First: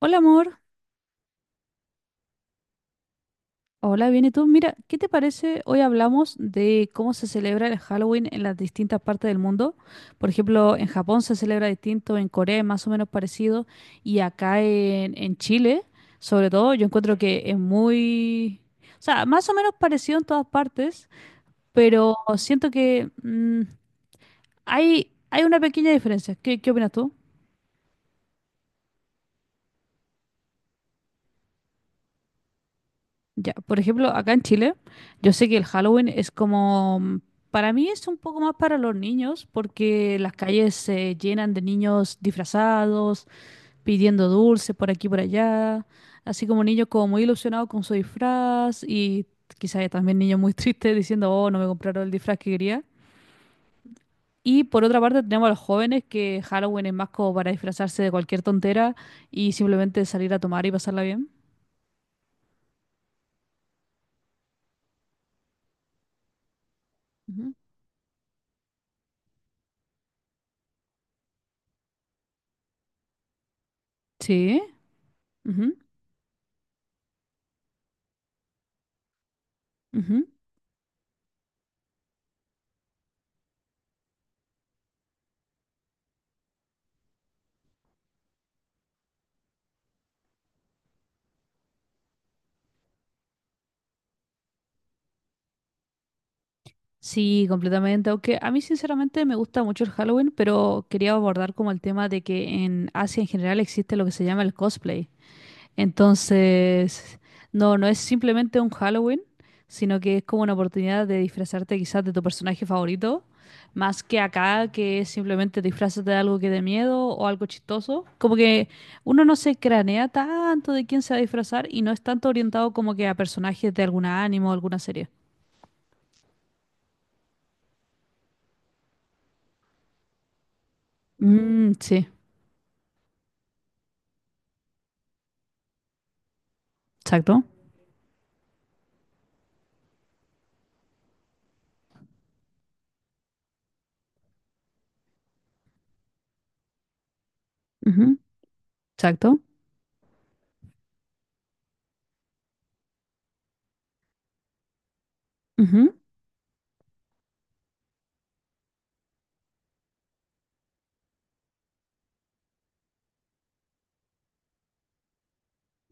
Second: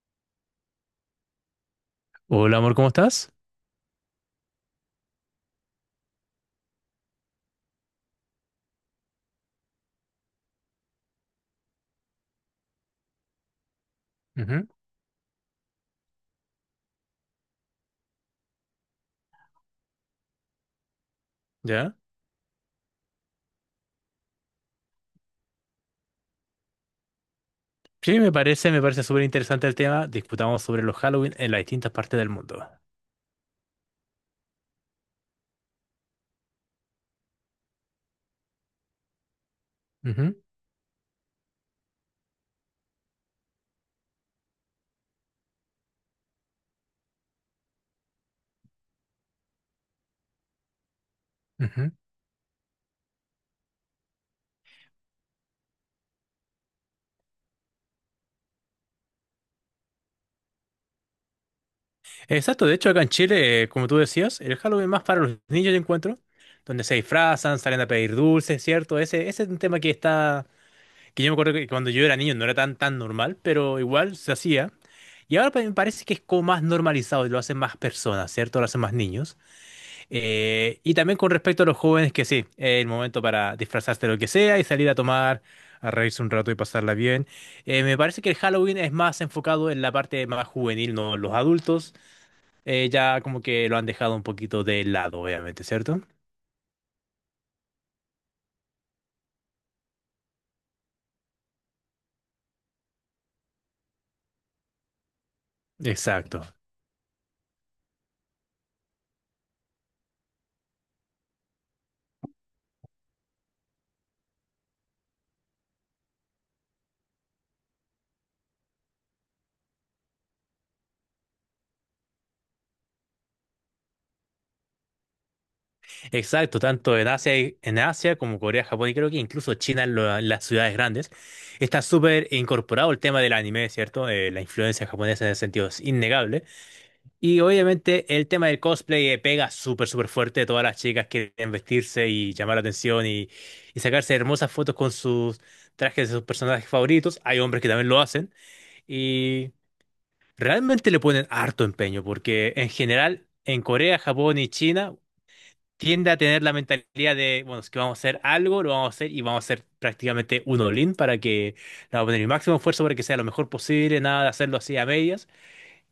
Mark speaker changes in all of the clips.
Speaker 1: Hola amor,
Speaker 2: Hola amor, ¿cómo estás?
Speaker 1: hola, bien, ¿y tú? Mira, ¿qué te parece? Hoy hablamos de cómo se celebra el Halloween en las distintas partes del mundo. Por ejemplo, en Japón se celebra distinto, en Corea es más o menos parecido, y acá
Speaker 2: Ujú,
Speaker 1: en Chile, sobre todo, yo encuentro que es muy... O sea, más o menos parecido en todas partes,
Speaker 2: ¿ya?
Speaker 1: pero siento que hay una pequeña diferencia. ¿Qué opinas tú?
Speaker 2: Sí, me parece súper interesante el tema. Discutamos sobre los Halloween en las distintas partes del mundo.
Speaker 1: Ya, por ejemplo, acá en Chile, yo sé que el Halloween es como, para mí es un poco más para los niños, porque las
Speaker 2: Ujú,
Speaker 1: calles se llenan de niños disfrazados, pidiendo dulces por aquí y por allá, así como niños como muy ilusionados con su disfraz y quizás también niños muy tristes diciendo, oh, no me
Speaker 2: ujú.
Speaker 1: compraron el disfraz que quería. Y por otra parte tenemos a los jóvenes que Halloween es más como para disfrazarse de cualquier tontera y simplemente salir a tomar y pasarla bien.
Speaker 2: Exacto, de hecho acá en Chile, como tú decías, el Halloween más para los niños yo encuentro, donde se
Speaker 1: Ujú.
Speaker 2: disfrazan, salen a pedir dulces, ¿cierto? Ese es un tema que está, que yo me acuerdo que cuando yo era niño no era tan, tan normal, pero igual se
Speaker 1: Sí.
Speaker 2: hacía. Y ahora me
Speaker 1: Ujú,
Speaker 2: parece que es como más normalizado y lo hacen más personas, ¿cierto? Lo hacen más niños.
Speaker 1: ujú.
Speaker 2: Y también con respecto a los jóvenes, que sí, es el momento para disfrazarse de lo que sea y salir a tomar, a reírse un rato y pasarla bien. Me parece que el Halloween es más enfocado en la parte más juvenil, no los adultos. Ya como que lo han dejado un poquito de lado, obviamente, ¿cierto?
Speaker 1: Sí, completamente. Aunque a mí sinceramente me gusta mucho el Halloween, pero quería abordar como el tema de que en Asia en general existe lo que se llama el cosplay.
Speaker 2: Exacto,
Speaker 1: Entonces, no es simplemente un Halloween, sino que es como una oportunidad de disfrazarte quizás de tu personaje favorito, más que acá que es simplemente disfrazarte de algo que dé miedo o algo chistoso. Como que uno no se cranea tanto de quién se va a disfrazar y no es tanto orientado como que a personajes de alguna anime o alguna serie.
Speaker 2: exacto, tanto en Asia, en Asia como Corea, Japón y creo que incluso China, en las ciudades grandes,
Speaker 1: Mm,
Speaker 2: está
Speaker 1: sí,
Speaker 2: súper incorporado el tema del anime, ¿cierto? La influencia japonesa en ese sentido es innegable. Y
Speaker 1: exacto.
Speaker 2: obviamente el tema del cosplay pega súper, súper fuerte. Todas las chicas quieren vestirse y llamar la atención y, sacarse hermosas fotos con sus trajes de sus personajes favoritos. Hay hombres que también lo
Speaker 1: Ujú,
Speaker 2: hacen
Speaker 1: exacto.
Speaker 2: y realmente le ponen harto empeño porque en general en Corea, Japón y China
Speaker 1: Ujú,
Speaker 2: tiende a tener la mentalidad de, bueno, es que vamos a hacer algo, lo vamos a hacer y vamos a hacer prácticamente un all para que, le vamos a poner el máximo esfuerzo para que sea lo mejor posible, nada de hacerlo así a medias,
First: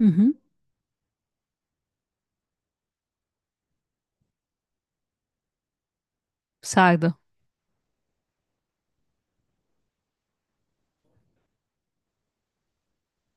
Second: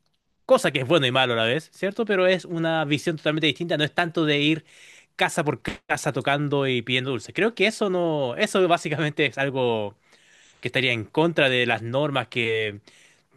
Speaker 1: ujú,
Speaker 2: cosa que es bueno y malo a la vez, ¿cierto? Pero es una visión totalmente distinta, no es tanto de ir casa por casa tocando y pidiendo
Speaker 1: exacto.
Speaker 2: dulces. Creo que eso no, eso básicamente es algo que estaría en contra de las normas que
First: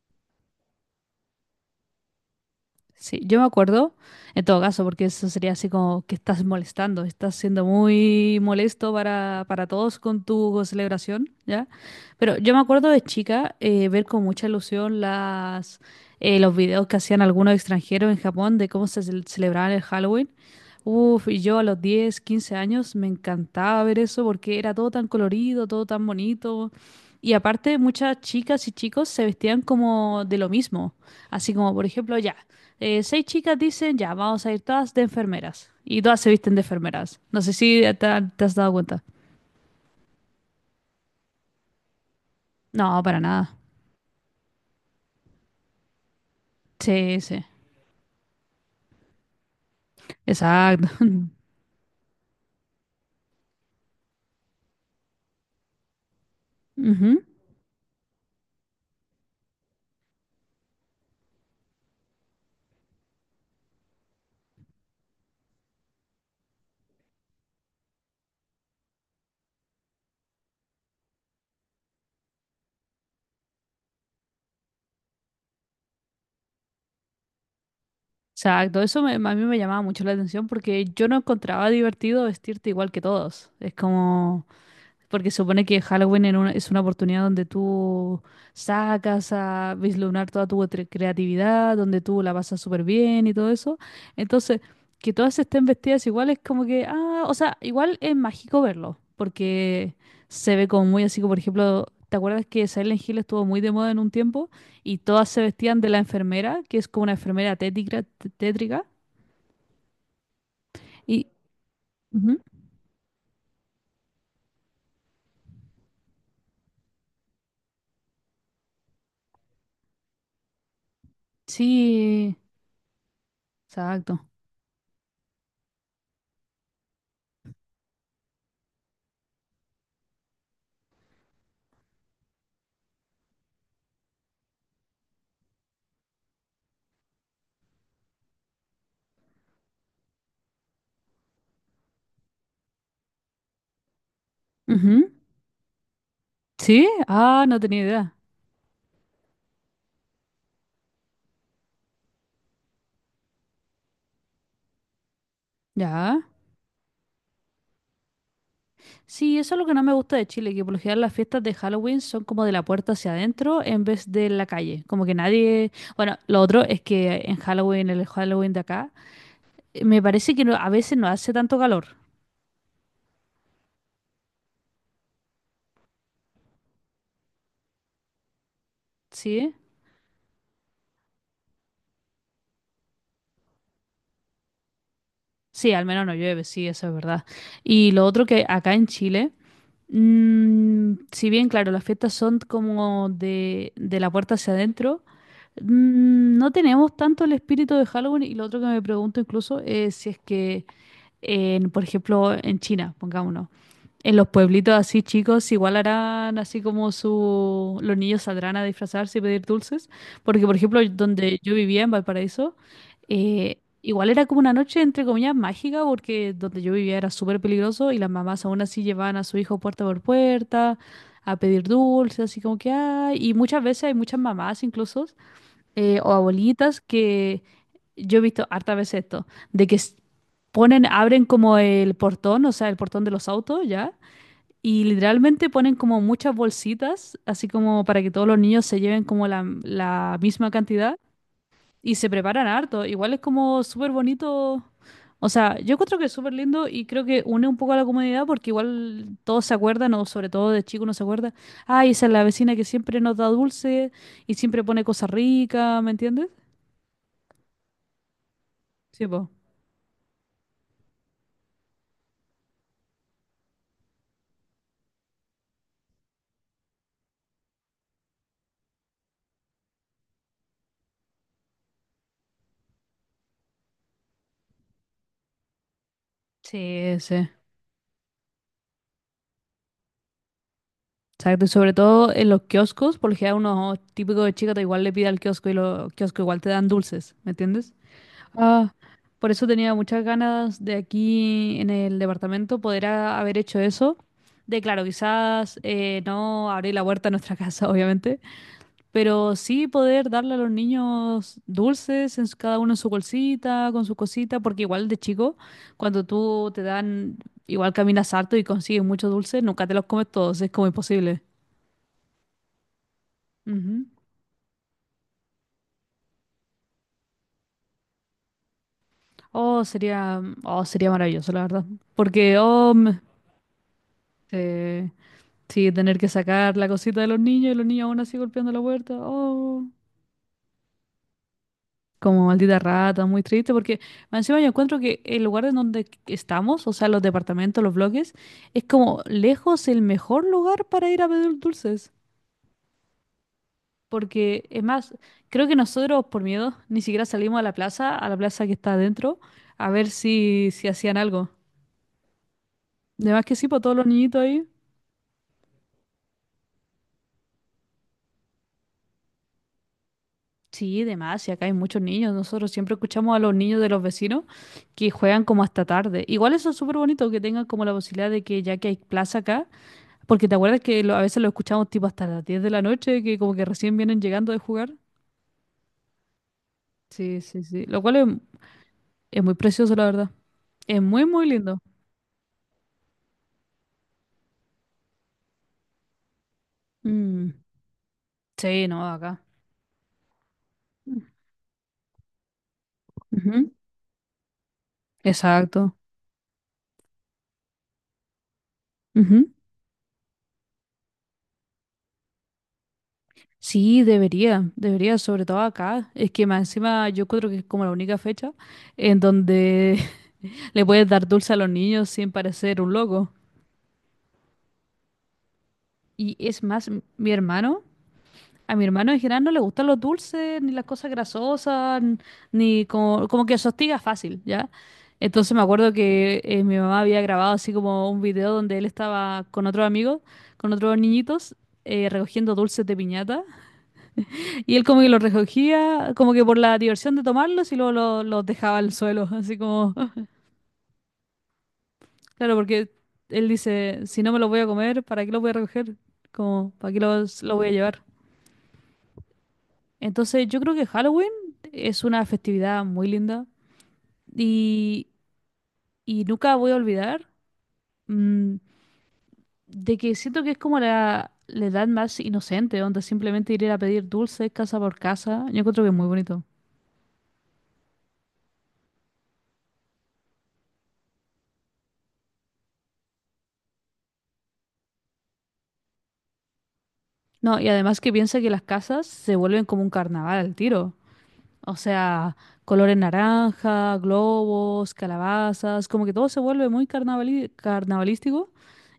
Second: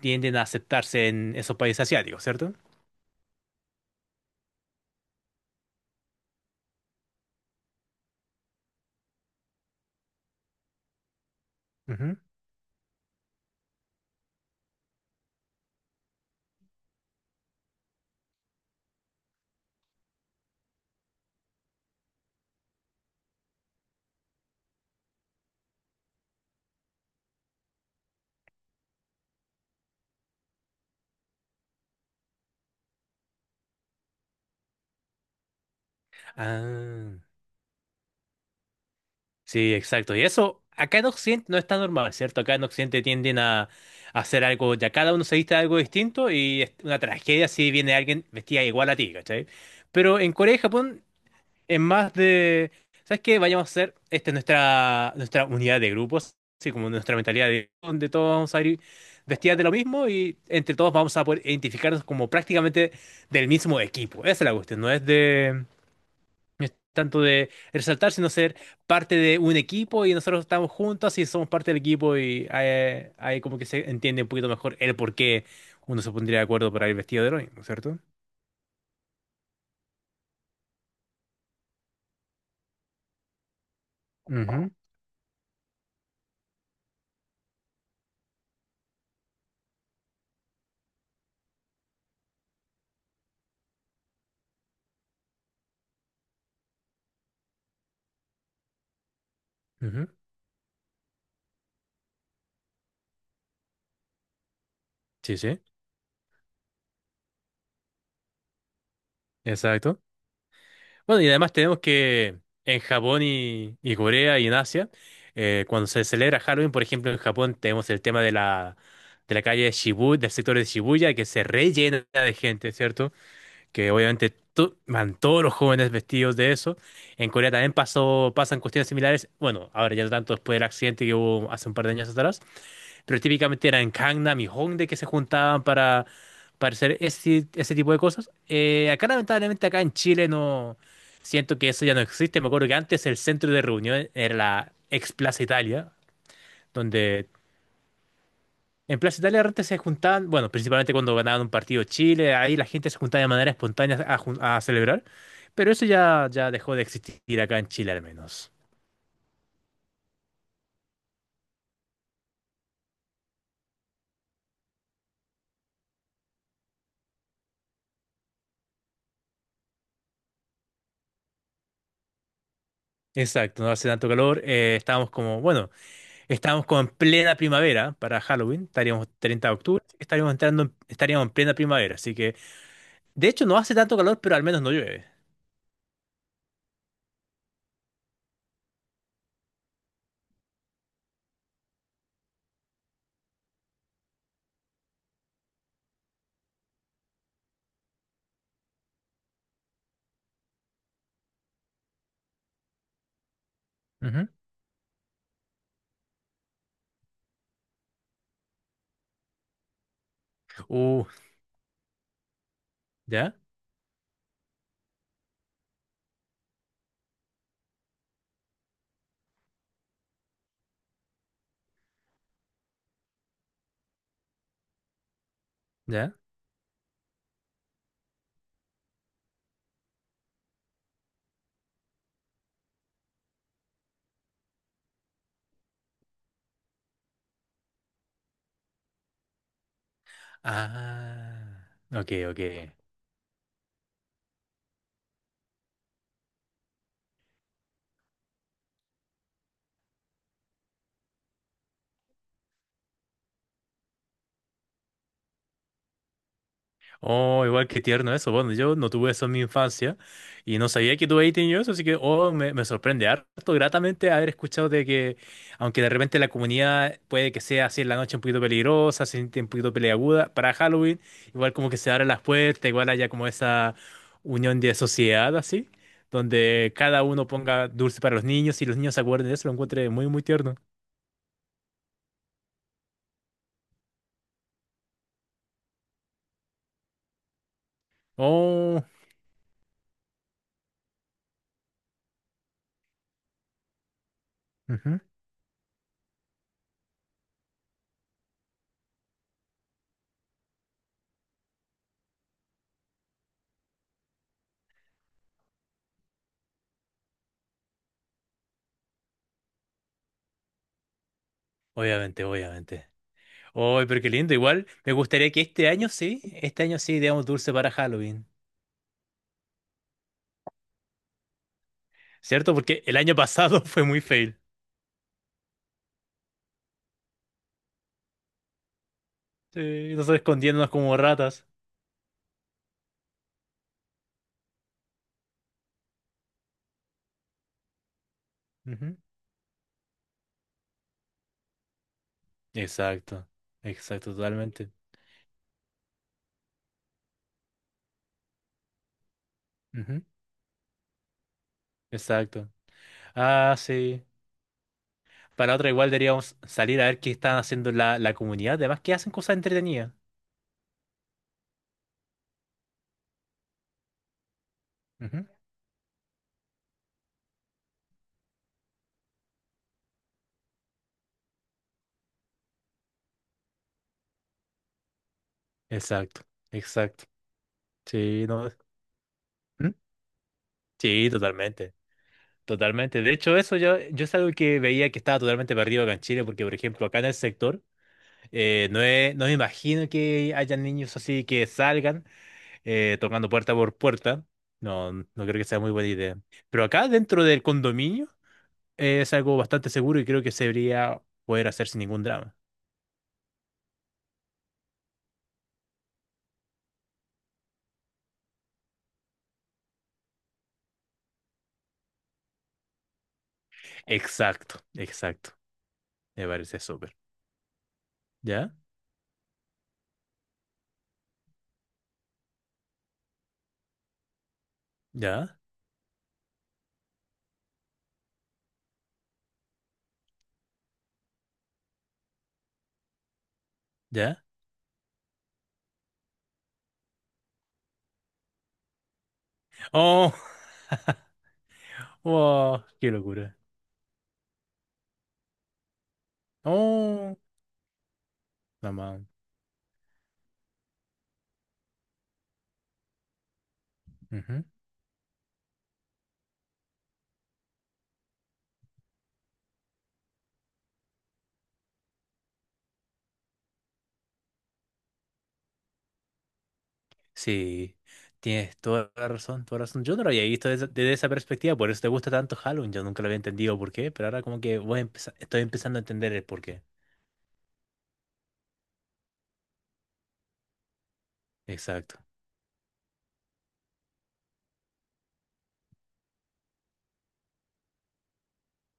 Speaker 2: tienden a aceptarse en esos países asiáticos, ¿cierto?
Speaker 1: Sí, yo me acuerdo, en todo caso, porque eso sería así como que estás molestando, estás siendo muy molesto para todos con tu celebración, ¿ya?
Speaker 2: Ujú.
Speaker 1: Pero yo me acuerdo de chica ver con mucha ilusión los videos que hacían algunos extranjeros en Japón de cómo se celebraban el Halloween. Uf, y yo a los 10, 15 años me encantaba ver eso porque era todo tan colorido, todo tan bonito. Y aparte, muchas chicas y chicos se vestían como de lo mismo. Así como, por ejemplo, ya seis chicas dicen, ya, vamos a ir todas de enfermeras. Y todas se visten de enfermeras.
Speaker 2: Ah,
Speaker 1: No sé si te, te has dado cuenta.
Speaker 2: sí, exacto. Y eso acá en Occidente no está normal, ¿cierto? Acá en
Speaker 1: No,
Speaker 2: Occidente
Speaker 1: para
Speaker 2: tienden
Speaker 1: nada.
Speaker 2: a, hacer algo, ya cada uno se viste de algo distinto y es una
Speaker 1: Sí, sí.
Speaker 2: tragedia si viene alguien vestida igual a ti, ¿cachai? Pero en Corea y
Speaker 1: Exacto.
Speaker 2: Japón es más de, ¿sabes qué? Vayamos a hacer, esta es nuestra, unidad de grupos, así como nuestra
Speaker 1: Ujú.
Speaker 2: mentalidad de donde todos vamos a ir vestidas de lo mismo y entre todos vamos a poder identificarnos como prácticamente del mismo equipo. Esa es la cuestión, no es de, no es tanto de resaltar, sino ser parte de un equipo y nosotros estamos juntos y somos parte del equipo y ahí, como que se entiende un poquito mejor el por qué uno se pondría de acuerdo para ir vestido de lo mismo, ¿cierto?
Speaker 1: Exacto. A mí me llamaba mucho la atención porque yo no encontraba divertido vestirte igual que todos. Es como...
Speaker 2: Ujú,
Speaker 1: Porque se supone que Halloween es una oportunidad donde tú sacas a vislumbrar toda tu creatividad, donde tú la pasas súper bien y todo eso. Entonces, que todas estén vestidas igual es como que, ah, o sea, igual es mágico verlo, porque
Speaker 2: ujú.
Speaker 1: se ve como muy así, como por ejemplo, ¿te acuerdas que Silent Hill estuvo muy de moda en un tiempo y todas
Speaker 2: Sí,
Speaker 1: se
Speaker 2: sí,
Speaker 1: vestían de la enfermera, que es como una enfermera tétrica?
Speaker 2: exacto. Bueno,
Speaker 1: Y,
Speaker 2: y además tenemos que
Speaker 1: ujú,
Speaker 2: en Japón y, Corea y en Asia, cuando se celebra Halloween, por ejemplo, en Japón tenemos el tema de la, calle de Shibuya, del sector de Shibuya, que se rellena de
Speaker 1: sí,
Speaker 2: gente, ¿cierto? Que
Speaker 1: exacto.
Speaker 2: obviamente van todos los jóvenes vestidos de eso. En Corea también pasó, pasan cuestiones similares. Bueno, ahora ya no tanto después del accidente que hubo hace un par de años atrás, pero típicamente era en Gangnam y Hongdae que se juntaban para, hacer ese, tipo de cosas. Acá, lamentablemente, acá en Chile no siento que eso ya no existe. Me acuerdo que antes el centro de reunión era la
Speaker 1: Ujú.
Speaker 2: ex Plaza Italia,
Speaker 1: Sí,
Speaker 2: donde
Speaker 1: ah, no tenía idea.
Speaker 2: en Plaza Italia antes se juntaban, bueno, principalmente cuando ganaban un partido Chile, ahí la gente se juntaba de manera espontánea a, a celebrar. Pero eso
Speaker 1: Ya.
Speaker 2: ya, dejó de existir acá en Chile al menos.
Speaker 1: Sí, eso es lo que no me gusta de Chile, que por lo general las fiestas de Halloween son como de la puerta hacia adentro en vez de la calle. Como que nadie... Bueno, lo otro es que en Halloween, el Halloween de acá, me parece que a veces no hace tanto calor,
Speaker 2: Exacto, no hace tanto calor. Estábamos como, bueno. Estábamos como en plena primavera para Halloween, estaríamos 30
Speaker 1: ¿sí?
Speaker 2: de octubre, así que estaríamos entrando, estaríamos en plena primavera, así que de hecho no hace tanto calor, pero al menos no llueve.
Speaker 1: Sí, al menos no llueve, sí, eso es verdad. Y lo otro que acá en Chile, si bien, claro, las fiestas son como de la puerta hacia adentro, no tenemos tanto el espíritu de Halloween y lo otro que me pregunto incluso es si es que... en, por ejemplo, en China, pongámonos. En los
Speaker 2: Ujú.
Speaker 1: pueblitos así chicos, igual harán así como su... los niños saldrán a disfrazarse y pedir dulces. Porque, por ejemplo,
Speaker 2: Uh,
Speaker 1: donde yo vivía en Valparaíso,
Speaker 2: ¿Ya?
Speaker 1: igual era como una noche, entre comillas, mágica, porque donde yo vivía era súper peligroso y las mamás aún así llevaban a su hijo puerta por puerta a pedir dulces, así como que hay. Y muchas veces hay muchas mamás incluso o
Speaker 2: ¿Ya?
Speaker 1: abuelitas que yo he visto harta veces esto, ponen, abren como el portón, o sea, el portón de los autos, ¿ya? Y literalmente ponen como muchas bolsitas, así como para que todos los niños se lleven como la misma cantidad
Speaker 2: Ah,
Speaker 1: y se
Speaker 2: ok,
Speaker 1: preparan
Speaker 2: ok.
Speaker 1: harto. Igual es como súper bonito. O sea, yo encuentro que es súper lindo y creo que une un poco a la comunidad porque igual todos se acuerdan, o sobre todo de chico uno se acuerda, ay, esa es la vecina que siempre nos da dulce y siempre pone cosas ricas, ¿me entiendes?
Speaker 2: Oh, igual que tierno eso. Bueno, yo no
Speaker 1: Sí,
Speaker 2: tuve eso
Speaker 1: po.
Speaker 2: en mi infancia y no sabía que tuve ahí tenido eso, así que oh, me, sorprende harto gratamente haber escuchado de que, aunque de repente la comunidad puede que sea así en la noche un poquito peligrosa, se siente un poquito peleaguda, para Halloween igual como que se abren las puertas, igual haya como esa unión de sociedad así, donde
Speaker 1: Sí,
Speaker 2: cada uno
Speaker 1: sí.
Speaker 2: ponga dulce para los niños y los niños se acuerden de eso, lo encuentre muy, muy tierno.
Speaker 1: Exacto. Y sobre todo en los kioscos, porque a unos típicos de chica te igual le pide al kiosco y los kioscos igual te dan dulces, ¿me entiendes? Ah,
Speaker 2: Oh,
Speaker 1: por eso tenía muchas ganas de aquí en el departamento haber hecho eso. De claro,
Speaker 2: ujú.
Speaker 1: quizás no abrir la puerta a nuestra casa, obviamente, pero sí poder darle a los niños dulces, cada uno en su bolsita, con su cosita, porque igual de chico, cuando tú te dan, igual caminas harto y consigues muchos dulces, nunca te los comes todos, es como imposible.
Speaker 2: Obviamente, obviamente. Oh,
Speaker 1: Ujú.
Speaker 2: pero qué lindo. Igual me gustaría que este año sí ideamos dulce para Halloween,
Speaker 1: Oh, sería maravilloso, la verdad. Porque,
Speaker 2: ¿cierto?
Speaker 1: oh,
Speaker 2: Porque el
Speaker 1: me-
Speaker 2: año pasado fue muy fail.
Speaker 1: eh, sí, tener que sacar la cosita de los niños y los niños aún así golpeando la puerta, oh.
Speaker 2: Sí, nosotros escondiéndonos como ratas.
Speaker 1: Como maldita rata, muy triste, porque más encima yo encuentro que el lugar en donde estamos, o sea, los departamentos, los bloques, es
Speaker 2: Ujú.
Speaker 1: como lejos el mejor lugar para ir a pedir dulces.
Speaker 2: Exacto, exacto,
Speaker 1: Porque es
Speaker 2: totalmente.
Speaker 1: más, creo que nosotros por miedo ni siquiera salimos a la plaza que está adentro, a ver
Speaker 2: Ujú,
Speaker 1: si hacían algo.
Speaker 2: exacto.
Speaker 1: De más que sí,
Speaker 2: Ah,
Speaker 1: por todos los
Speaker 2: sí.
Speaker 1: niñitos ahí.
Speaker 2: Para otra igual deberíamos salir a ver qué están haciendo la, comunidad, además que hacen cosas entretenidas.
Speaker 1: Sí, de más, y acá hay muchos niños. Nosotros siempre escuchamos a los niños de los vecinos que juegan
Speaker 2: Ujú.
Speaker 1: como hasta tarde. Igual eso es súper bonito que tengan como la posibilidad de que ya que hay plaza acá. Porque te acuerdas que a veces lo escuchamos tipo hasta las 10 de la noche, que como que recién vienen llegando de jugar.
Speaker 2: Exacto, exacto.
Speaker 1: Sí, sí, sí. Lo cual
Speaker 2: Sí, no.
Speaker 1: es muy
Speaker 2: ¿Mm?
Speaker 1: precioso, la verdad. Es muy,
Speaker 2: Sí,
Speaker 1: muy lindo.
Speaker 2: totalmente. Totalmente. De hecho, eso yo, es algo que veía que estaba totalmente perdido acá en Chile, porque, por ejemplo, acá en el
Speaker 1: Mm,
Speaker 2: sector,
Speaker 1: sí,
Speaker 2: no,
Speaker 1: no, acá.
Speaker 2: no me imagino que haya niños
Speaker 1: Mm.
Speaker 2: así que salgan tocando
Speaker 1: Ujú,
Speaker 2: puerta por puerta. No, no creo que sea muy
Speaker 1: exacto.
Speaker 2: buena idea. Pero acá, dentro del condominio, es
Speaker 1: Ujú.
Speaker 2: algo bastante seguro y creo que se debería poder hacer sin ningún drama.
Speaker 1: Sí, debería, debería, sobre todo acá. Es que más encima yo creo que es como la única fecha en donde le puedes dar dulce a los niños sin parecer un loco.
Speaker 2: Exacto, exacto.
Speaker 1: Y
Speaker 2: Me
Speaker 1: es
Speaker 2: parece
Speaker 1: más,
Speaker 2: súper.
Speaker 1: mi hermano.
Speaker 2: ¿Ya?
Speaker 1: A mi hermano en general no le gustan los dulces, ni las cosas grasosas, ni como, como que se hostiga fácil, ¿ya? Entonces
Speaker 2: ¿Ya?
Speaker 1: me acuerdo que mi mamá había grabado así como un video donde él estaba con otro amigo, con otros niñitos, recogiendo dulces de piñata.
Speaker 2: ¿Ya?
Speaker 1: Y él como que los recogía, como que por la diversión de tomarlos y luego los dejaba al suelo, así como...
Speaker 2: ¡Oh!
Speaker 1: Claro,
Speaker 2: ¡Wow!
Speaker 1: porque
Speaker 2: ¡Qué
Speaker 1: él
Speaker 2: locura!
Speaker 1: dice, si no me los voy a comer, ¿para qué los voy a recoger? Como, ¿para qué
Speaker 2: ¡Oh!
Speaker 1: los voy a llevar?
Speaker 2: Mamá.
Speaker 1: Entonces, yo creo que Halloween es una festividad muy linda y, y nunca voy a olvidar mm, de que siento que es como la edad más inocente, donde simplemente ir a pedir dulces casa por casa. Yo encuentro que es muy bonito.
Speaker 2: Sí, tienes toda la razón, toda la razón. Yo no lo había visto desde, esa perspectiva, por eso te gusta tanto Halloween. Yo nunca lo había entendido por qué, pero ahora como que voy a estoy empezando a entender el por qué.
Speaker 1: No, y además que piensa que las casas se vuelven como un carnaval al tiro. O
Speaker 2: Exacto.
Speaker 1: sea, colores naranja, globos, calabazas, como que todo se vuelve muy carnavalístico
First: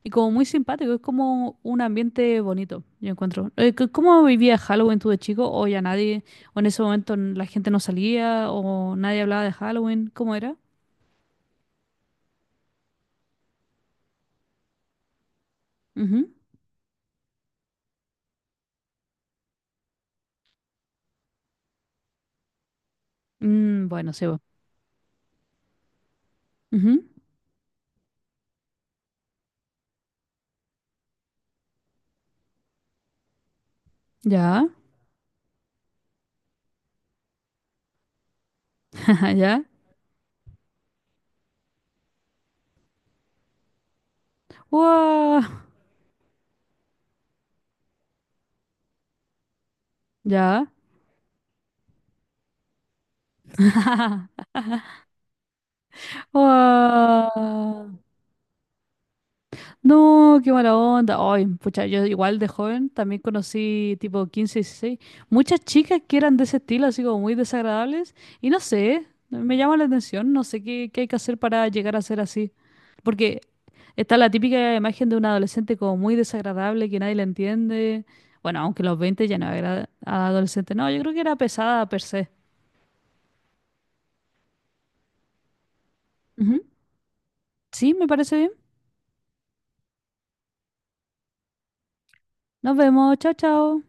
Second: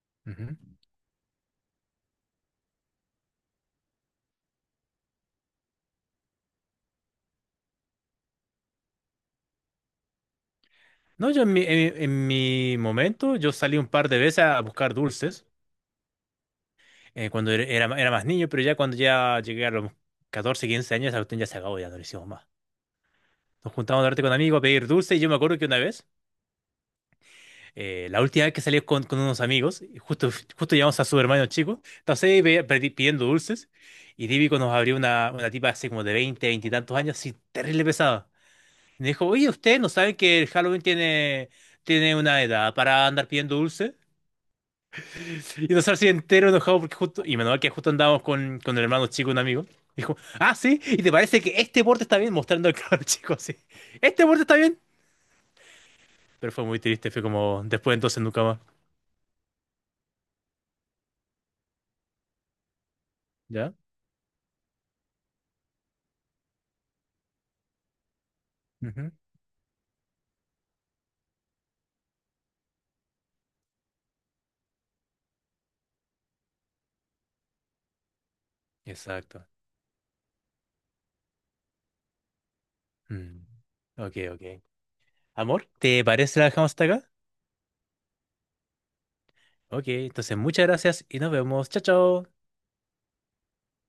Speaker 1: y como muy
Speaker 2: Ujú.
Speaker 1: simpático. Es como un ambiente bonito, yo encuentro. ¿Cómo vivía Halloween tú de chico? ¿O ya nadie, o en ese momento la gente no salía, o nadie hablaba de Halloween? ¿Cómo era?
Speaker 2: No, yo en mi, en mi momento, yo salí un par de veces a buscar dulces
Speaker 1: Ujú.
Speaker 2: cuando era, era más niño, pero ya cuando ya llegué a los 14, 15 años, esa cuestión ya se acabó, ya no lo hicimos más. Nos
Speaker 1: Mm,
Speaker 2: juntábamos a
Speaker 1: bueno,
Speaker 2: darte
Speaker 1: sí,
Speaker 2: con
Speaker 1: bueno.
Speaker 2: amigos a pedir dulce y yo me acuerdo que una vez,
Speaker 1: Ujú.
Speaker 2: La última vez que salí con, unos amigos, justo, llegamos a su hermano chico, entonces ahí pidiendo dulces y típico
Speaker 1: Ya,
Speaker 2: nos abrió una, tipa así como de 20 20 y tantos años, así terrible pesada. Y me dijo, oye,
Speaker 1: ya.
Speaker 2: ¿ustedes no saben que el Halloween tiene, una edad para andar pidiendo dulces?
Speaker 1: ¡Wow!
Speaker 2: Y nosotros así entero enojado porque justo, y menos mal que justo andábamos con, el hermano chico, un amigo. Dijo, ah,
Speaker 1: Ya.
Speaker 2: sí, ¿y te parece que este borde está bien? Mostrando al cabro chico así. ¿Este borde está bien? Pero fue muy triste, fue como después
Speaker 1: ¡Wow!
Speaker 2: entonces nunca más.
Speaker 1: No, qué mala onda. Ay, pucha, yo igual de joven también
Speaker 2: ¿Ya?
Speaker 1: conocí tipo 15, 16, muchas chicas que eran de ese estilo, así como muy desagradables, y no sé,
Speaker 2: Ujú.
Speaker 1: me llama la atención, no sé qué hay que hacer para llegar a ser así. Porque está la típica imagen de un adolescente como muy desagradable, que nadie le entiende. Bueno, aunque a los 20 ya
Speaker 2: Exacto.
Speaker 1: no era adolescente, no, yo creo que era pesada per se.
Speaker 2: Mm, ok, ok. Amor, ¿te parece si la
Speaker 1: Ujú.
Speaker 2: dejamos hasta acá?
Speaker 1: Sí, me parece bien.
Speaker 2: Ok, entonces muchas gracias y nos vemos. Chao, chao.
Speaker 1: Nos vemos, chao, chao.